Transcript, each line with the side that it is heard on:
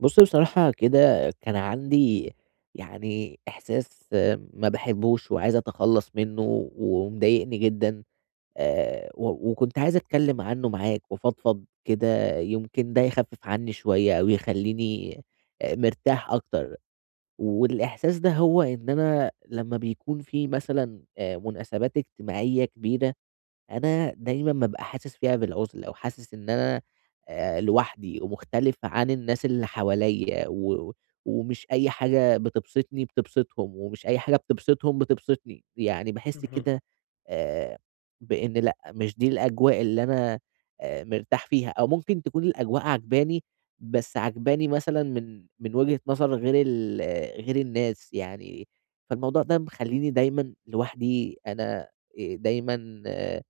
right: بُص بصراحة كده كان عندي يعني إحساس آه، ما باحبّوش وعايز أتخلّص منّه ومضايقني جدًا. و وكنت عايز أتكلّم عنّه معاك وأفضفض كده، يمكن ده يخفّف عنّي شوية أو يخلّيني مرتاح أكتر. والإحساس ده هو إن أنا لمّا بيكون في مثلًا مناسبات اجتماعية كبيرة، أنا دايمًا بابقى حاسس فيها بالعُزلة، وحاسس إن أنا لوحدي ومختلف عن الناس اللي حواليّا، و ومش أي حاجة بتبسطني بتبسطهم، ومش أي حاجة بتبسطهم بتبسطني، يعني باحس
left: اهم.
right: كده آآ بإن لأ، مش دي الأجواء اللي أنا مرتاح فيها، أو ممكن تكون الأجواء عاجباني، بس عاجباني مثلًا من وجهة نظر غير ال آه، غير الناس يعني، فالموضوع ده مخلّيني دايمًا لوحدي، أنا دايمًا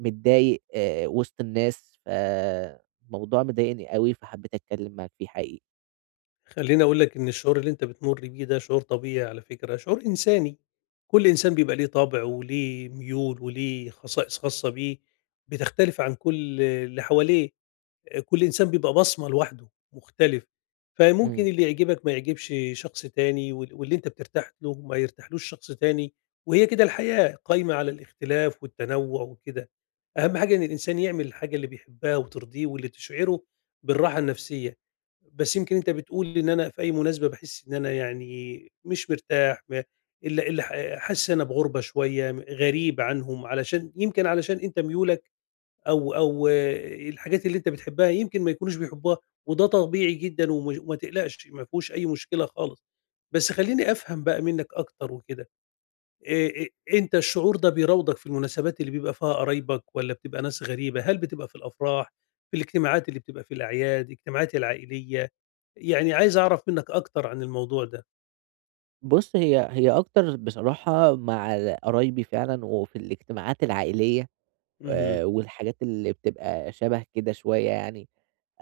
right: متضايق وسط الناس، فالموضوع مضايقني أوي، فحبيت أتكلّم معاك فيه حقيقي.
left: خلّيني أقول لك إن الشعور اللي أنت بتمُر بيه ده شعور طبيعي على فكرة، شعور إنساني، كل إنسان بيبقى ليه طَبع وليه ميول وليه خصائص خاصة بيه، بتختلف عن كل اللي حواليه. كل إنسان بيبقى بصمة لوحده، مختلف، فممكن
right: إمم.
left: اللي يعجبك ما يعجبش شخص تاني واللي أنت بترتاح له ما يرتاحلوش شخص تاني، وهي كده الحياة قايمة على الاختلاف والتنوع وكده. أهم حاجة إن الإنسان يعمل الحاجة اللي بيحبها وترضيه واللي تشعره بالراحة النفسية. بس يمكن أنت بتقول إن أنا في أي مناسبة باحس إن أنا يعني مش مرتاح م ال ال ح حاسس أنا بغُربة شوية، غريب عنهم، علشان يمكن علشان أنت ميولك أو آه، الحاجات اللي أنت بتحبها يمكن ما يكونوش بيحبوها، وده طبيعي جدًا ومش وما تقلقش ما فيهوش أي مشكلة خالص. بس خلّيني أفهم بقى منّك أكتر وكده، آآ، أ أنت الشعور ده بيراودك في المناسبات اللي بيبقى فيها قرايبك والّا بتبقى ناس غريبة؟ هل بتبقى في الأفراح، في الاجتماعات اللي بتبقى في الأعياد، الاجتماعات العائلية؟ يعني عايز أعرف منّك أكتر عن الموضوع ده.
right: بُص، هي أكتر بصراحة مع ال قرايبي فعلًا وفي الاجتماعات العائلية
left: اهم.
right: والحاجات اللي بتبقى شَبه كده شوية يعني.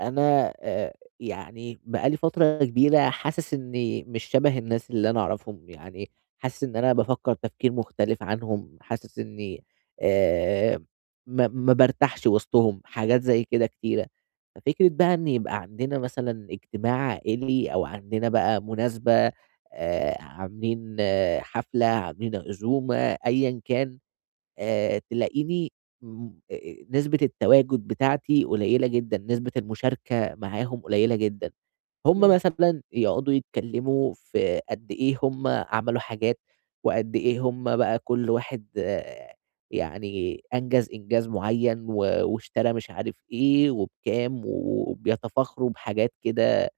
right: أنا يعني بقى لي فترة كبيرة حاسس إنّي مش شَبه الناس اللي أنا أعرفهم، يعني حاسس إن أنا بافكّر تفكير مختلف عنهم، حاسس إنّي آآ ما بارتاحش وسطهم، حاجات زي كده كتيرة. ففكرة بقى إن يبقى عندنا مثلًا اجتماع عائلي أو عندنا بقى مناسبة عاملين آه، حفلة، عاملين عزومة، أيًا كان. تلاقيني م نسبة التواجد بتاعتي قليلة جدًا، نسبة المشاركة معاهم قليلة جدًا. هم
left: آه.
right: مثلًا يقعدوا يتكلموا في قد إيه هم عملوا حاجات، وقد إيه هم بقى كل واحد آه، يعني أنجز إنجاز معيّن و واشترى مش عارف إيه وبكام، وبيتفاخروا بحاجات كده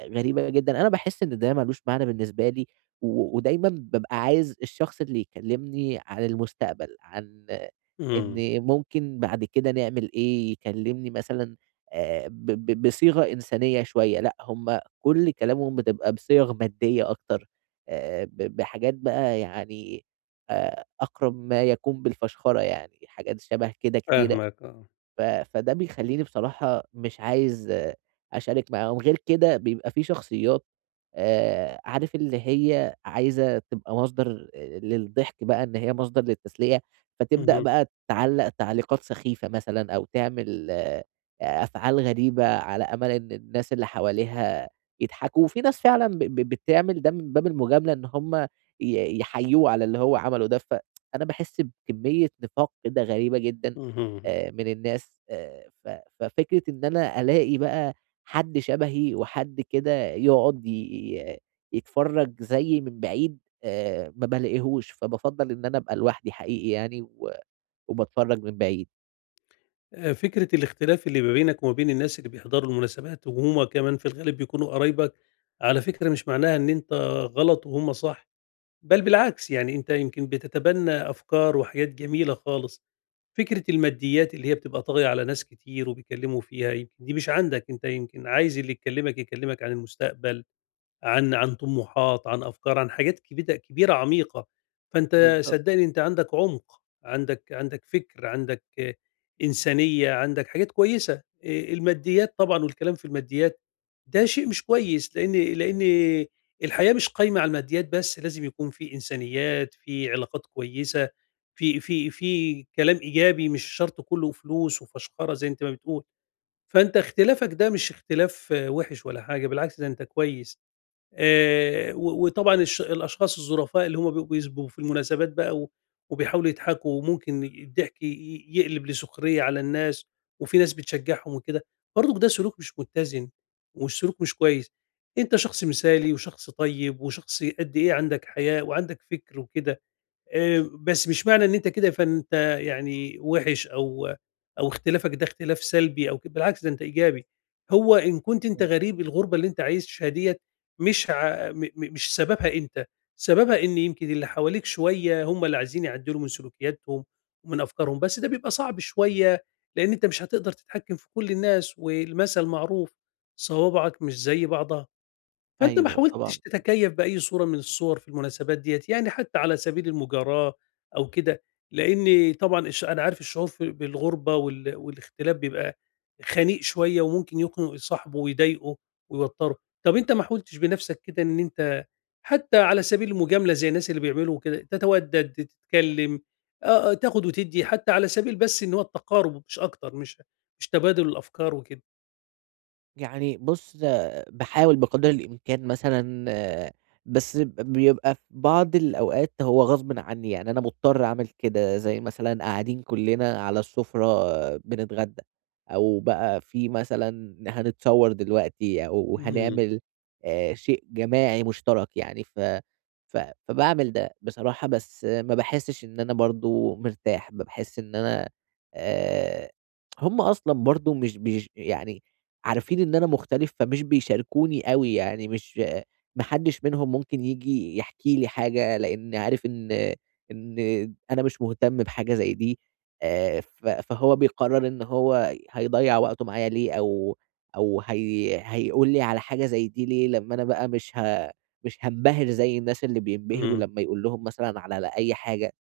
right: غريبة جدًا. أنا باحس إن ده ما لوش معنى بالنسبة لي. و ودايمًا بابقى عايز الشخص اللي يكلّمني عن المستقبل، عن
left: إمم،
right: إن ممكن بعد كده نعمل إيه، يكلّمني مثلًا ب ب بصيغة إنسانية شوية، لأ هُم كل كلامهم بتبقى بصيغ مادية أكتر، ب بحاجات بقى يعني أقرب ما يكون بالفشخرة يعني، حاجات شبه كده كتيرة،
left: فاهمك آه.
right: ف فده بيخلّيني بصراحة مش عايز آه، أشارك معاهم. غير كده بيبقى في شخصيات عارف اللي هي عايزة تبقى مصدر للضحك بقى، إن هي مصدر للتسلية، فتبدأ
left: اهم،
right: بقى تعلّق تعليقات سخيفة مثلًا أو تعمل آه، أفعال غريبة على أمل إن الناس اللي حواليها يضحكوا، وفي ناس فعلًا ب ب بتعمل ده من باب المجاملة إن هم يحيّوه على اللي هو عمله ده، فأنا باحس بكمية نفاق كده غريبة جدًا
left: اهم.
right: من الناس ف ففكرة إن أنا ألاقي بقى حد شبهي وحد كده يقعد يتفرّج زيي من بعيد ما بالاقيهوش، فبافضّل إن أنا أبقى لوحدي حقيقي يعني و وباتفرّج من بعيد.
left: فكرة الاختلاف اللي ما بينك وما بين الناس اللي بيحضروا المناسبات، وهُم كمان في الغالب بيكونوا قرايبك، على فكرة مش معناها إن أنت غلط وهُم صح، بل بالعكس يعني أنت يمكن بتتبنى أفكار وحاجات جميلة خالص. فكرة الماديات اللي هي بتبقى طاغية على ناس كتير وبيتكلموا فيها، يمكن دي مش عندك، أنت يمكن عايز اللي يكلمك يكلمك عن المستقبل عن طموحات، عن أفكار، عن حاجات كبيدة كبيرة عميقة، فأنت
right: بالضبط.
left: صدّقني أنت عندك عُمق، عندك فِكر، عندك آه، إنسانية، عندك حاجات كويسة، الماديات طبعًا والكلام في الماديات ده شيء مش كويس، لإن الحياة مش قايمة على الماديات بس، لازم يكون في إنسانيات، في علاقات كويسة، في كلام إيجابي مش شرط كلّه فلوس وفشخرة زي أنت ما بتقول، فأنت اختلافك ده مش اختلاف آه، وِحِش ولا حاجة، بالعكس ده أنت كويس. و وطبعًا الأشخاص الظُرفاء اللي هم بيبقوا بيسبقوا في المناسبات بقى و وبيحاولوا يضحكوا وممكن الضحك يقلب لسخرية على الناس وفي ناس بتشجّعهم وكده، برضُك ده سلوك مش متّزن وسلوك مش كويس. أنت شخص مثالي وشخص طيب وشخص قد إيه عندك حياء وعندك فِكْر وكده. بس مش معنى إن أنت كده فأنت يعني وِحِش أو اختلافك ده اختلاف سلبي أو ك بالعكس ده أنت إيجابي. هو إن كنت أنت
right: إمم.
left: غريب الغُربة اللي أنت عايشها ديّة مش ع م م مش سببها أنت، سببها إن يمكن اللي حواليك شوية هم اللي عايزين يعدّلوا من سلوكياتهم ومن أفكارهم، بس ده بيبقى صعب شوية لإن أنت مش هتقدر تتحكّم في كل الناس والمَثل معروف، صوابعك مش زي بعضها. فأنت ما
right: أيوه طبعًا.
left: حاولتش تتكيّف بأي صورة من الصور في المناسبات ديّة، يعني حتى على سبيل المجاراة أو كده، لإن طبعًا أنا عارف الشعور في بالغُربة وال والاختلاف بيبقى خنيق شوية وممكن يخنق صاحبه ويضايقه ويوتّره، طَب أنت ما حاولتش بنَفْسك كده إن أنت حتى على سبيل المجاملة زي الناس اللي بيعملوا كده، تتودّد، تتكلّم، آه، آه، تاخُد وتدّي حتى على سبيل بس إن هو التقارُب مش أكتر، مش تبادل الأفكار وكده؟
right: يعني بُص، باحاول بقدر الإمكان مثلًا آه، بس بيبقى في بعض الأوقات هو غصبٍ عني، يعني أنا مضطر أعمل كده، زي مثلًا قاعدين كلّنا على السفرة آه، بنتغدى، أو بقى في مثلًا هنتصوّر دلوقتي أو
left: إمم،
right: هنعمل شيء جماعي مشترك يعني، ف ف فباعمل ده بصراحة، بس آه، ما باحسّش إن أنا برضه مرتاح، باحس إن أنا آآ هم أصلًا برضه مش بيش يعني عارفين إن أنا مختلف، فمش بيشاركوني أوي، يعني مش ما حدش منهم ممكن ييجي يحكي لي حاجة، لإن عارف إن أنا مش مهتم بحاجة زي دي، ف فهو بيقرر إن هو هيضيّع وقته معايا ليه، أو أو هي هيقول لي على حاجة زي دي ليه، لمّا أنا بقى مش هانبهر زي الناس اللي بينبهروا
left: إمم.
right: لمّا يقول لهم مثلًا على أي حاجة،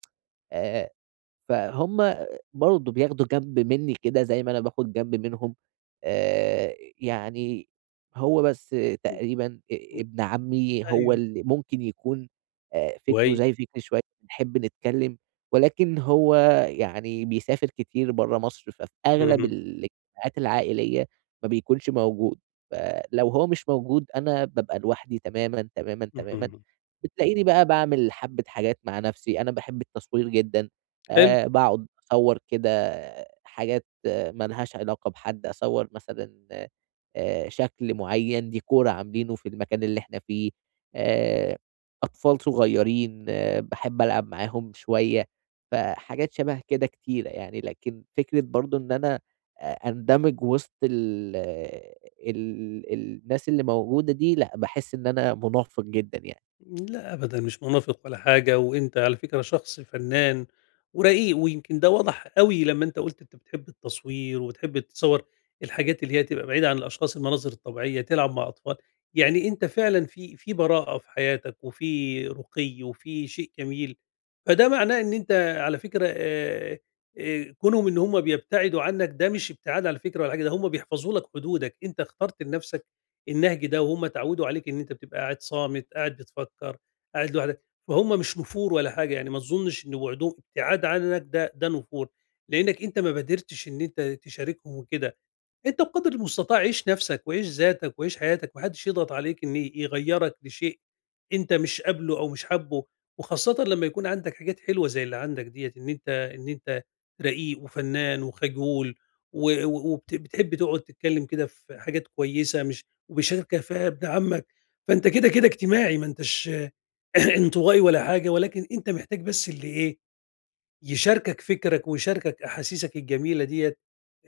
right: آآ فهُم برضه بياخدوا جنب منّي كده زي ما أنا باخد جنب منهم، يعني هو بس
left: إمم،
right: تقريبًا
left: إمم،
right: ابن عمي هو
left: أيوه،
right: اللي ممكن يكون فكره
left: كويس.
right: زي فكري شوية، بنحب نتكلّم، ولكن هو يعني بيسافر كتير برّه مصر، ففي أغلب
left: اهم،
right: الاجتماعات العائلية ما بيكونش موجود، فلو هو مش موجود أنا بابقى لوحدي تمامًا، تمامًا، تمامًا.
left: اهم،
right: بتلاقيني بقى باعمل حبّة حاجات مع نَفْسي، أنا باحب التصوير جدًا.
left: حلو،
right: باقعد أصوّر كده حاجات ما لهاش علاقة بحد، أصوّر مثلًا شكل معيّن، ديكور عاملينه في المكان اللي إحنا فيه، آآ أطفال صغيّرين آه، باحب ألعب معاهم شوية، فحاجات شبه كده كتيرة يعني، لكن فكرة برضه إن أنا أندمج وسط ال ال الناس اللي موجودة دي لأ، باحس إن أنا منفّق جدًا يعني.
left: لأ أبدًا مش منافق ولا حاجة، وأنت على فكرة شخص فنان ورقيق، ويمكن ده وضح أوي لمّا أنت قُلت أنت بتحب التصوير، وبتحب تصوّر الحاجات اللي هي تبقى بعيدة عن الأشخاص، المناظر الطبيعية، تلعب مع أطفال، يعني أنت فعلًا في براءة في حياتك، وفي رقي، وفي شيء جميل، فده معناه إن أنت على فكرة كونهم إن هُم بيبتعدوا عنك ده مش ابتعاد على فكرة ولا حاجة، ده هُم بيحفظوا لك حدودك، أنت اخترت لنفسك النهج ده وهم اتعودوا عليك إن أنت بتبقى قاعد صامت، قاعد بتفكّر، قاعد لوحدك، فهُم مش نفور ولا حاجة، يعني ما أظُنّش إن وُعدهم ابتعاد عنك ده نفور، لإنّك أنت ما بادرتش إن أنت تشاركهم وكده. أنت بقدر المستطاع عيش نَفْسك وعيش ذاتك وعيش حياتك، ما حدّش يضغط عليك إن يغيّرك لشيء أنت مش قابله أو مش حابّه، وخاصةً لمّا يكون عندك حاجات حلوة زي اللي عندك ديّة، إن أنت رقيق وفنّان وخجول و و وبت بتحب تقعد تتكلّم كده في حاجات كويسة مش وبيشاركك فيها ابن عمّك، فأنت كده، كده اجتماعي ما أنتش انطوائي ولا حاجة، ولكن أنت محتاج بس اللي إيه، يشاركك فكرك ويشاركك أحاسيسك الجميلة ديّة،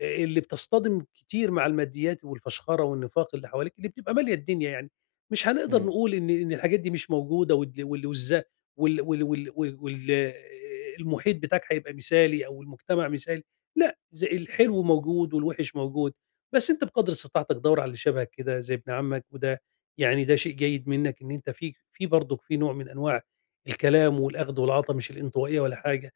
left: اللي بتصطدم كتير مع الماديات والفشخرة والنفاق اللي حواليك، اللي بتبقى مالية الدنيا يعني. مش هنقدر
right: إمم.
left: نقول إن الحاجات دي مش موجودة وال وال والز وال وال وال وال وال المحيط بتاعك هيبقى مثالي أو المجتمع مثالي، لأ، الحلو موجود والوحش موجود، بس أنت بقدر استطاعتك دَوّر على اللي شبهك كده زي ابن عمك، وده يعني ده شيء جيد منّك إن أنت في برضك في نوع من أنواع الكلام والأخذ والعطا، مش الانطوائية ولا حاجة.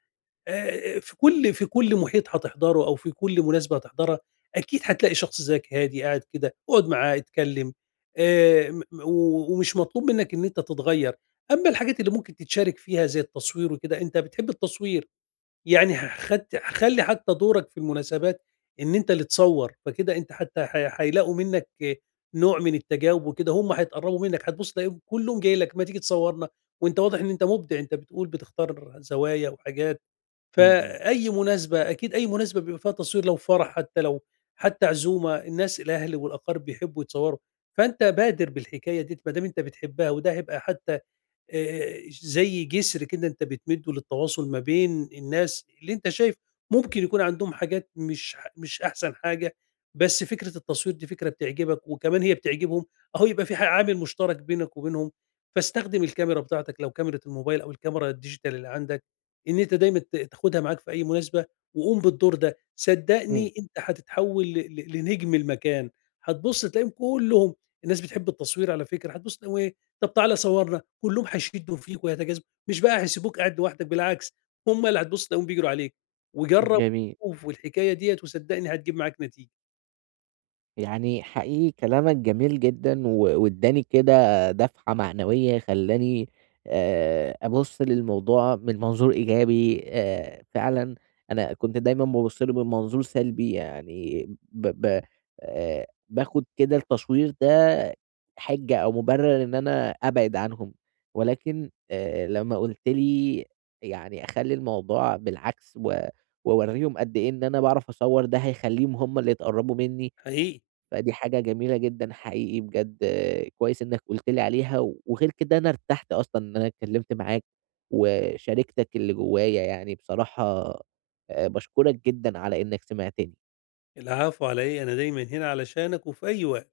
left: في كل محيط هتحضره أو في كل مناسبة هتحضرها، أكيد هتلاقي شخص زيك هادي قاعد كده، اقعد معاه، اتكلم، م و ومش مطلوب منك إن أنت تتغيّر. أمّا الحاجات اللي ممكن تتشارك فيها زي التصوير وكده، أنت بتحب التصوير، يعني هخلّي حتى دورك في المناسبات إن أنت اللي تصوّر، فكده أنت حتى ه هيلاقوا منّك آه، نوع من التجاوب وكده، هم هيتقرّبوا منّك، هتبُص تلاقيهم كلّهم جاي لك، ما تيجي تصوّرنا، وأنت واضح إن أنت مُبدع، أنت بتقول بتختار زوايا وحاجات.
right: إمم. إمم.
left: فأي مناسبة أكيد أي مناسبة بيبقى فيها تصوير لو فرح حتى لو حتى عزومة الناس الأهل والأقارب بيحبوا يتصوروا، فأنت بادر بالحكاية ديّة ما دام أنت بتحبها وده هيبقى حتى زي جسر كده أنت بتمِدّه للتواصل ما بين الناس اللي أنت شايف ممكن يكون عندهم حاجات مش أحسن حاجة، بس فكرة التصوير دي فكرة بتعجبك وكمان هي بتعجبهم، أهو يبقى في عامل مشترك بينك وبينهم، فاستخدم الكاميرا بتاعتك لو كاميرا الموبايل أو الكاميرا الديجيتال اللي عندك، إن أنت دايمًا تاخدها معاك في أي مناسبة وقوم بالدور ده، صدّقني أنت هتتحوّل ل ل لنجم المكان، هتبُص تلاقيهم كلّهم الناس بتحب التصوير على فكرة، هتبُص تلاقيهم إيه، "طَب تعالَ صوّرنا." كلّهم هيشدّوا فيك ويتجاذبوا، مش بقى هيسيبوك قاعد لوحدك بالعكس، هم اللي هتبُص تلاقيهم بيجروا عليك،
right: إمم.
left: وجرّب
right: جميل.
left: وشوف والحكاية ديّة وصدّقني هتجيب معاك نتيجة،
right: يعني حقيقي كلامك جميل جدًا و وادّاني كده دفعة معنوية خلّاني أبُص للموضوع من منظور إيجابي، فعلًا أنا كنت دايمًا بابُص له من منظور سلبي، يعني ب ب باخُد كده التشويق ده حِجة أو مُبرِّر إن أنا أبعد عنهم، ولكن لمّا قُلت لي يعني أخلّي الموضوع بالعكس و وأورّيهم قد إيه إن أنا باعرف أصوّر، ده هيخلّيهم هم اللي يتقرّبوا منّي.
left: حقيقي.
right: فدي حاجة جميلة جدًا حقيقي بجد آه، كويس إنك قُلت لي عليها، و- وغير كده أنا ارتحت أصلًا إن أنا اتكلمت معاك، وشاركتك اللي جوايا يعني بصراحة باشكرك جدًا على إنك سمعتني.
left: العفو على إيه، أنا دايمًا هنا علشانك وفي أي وقت.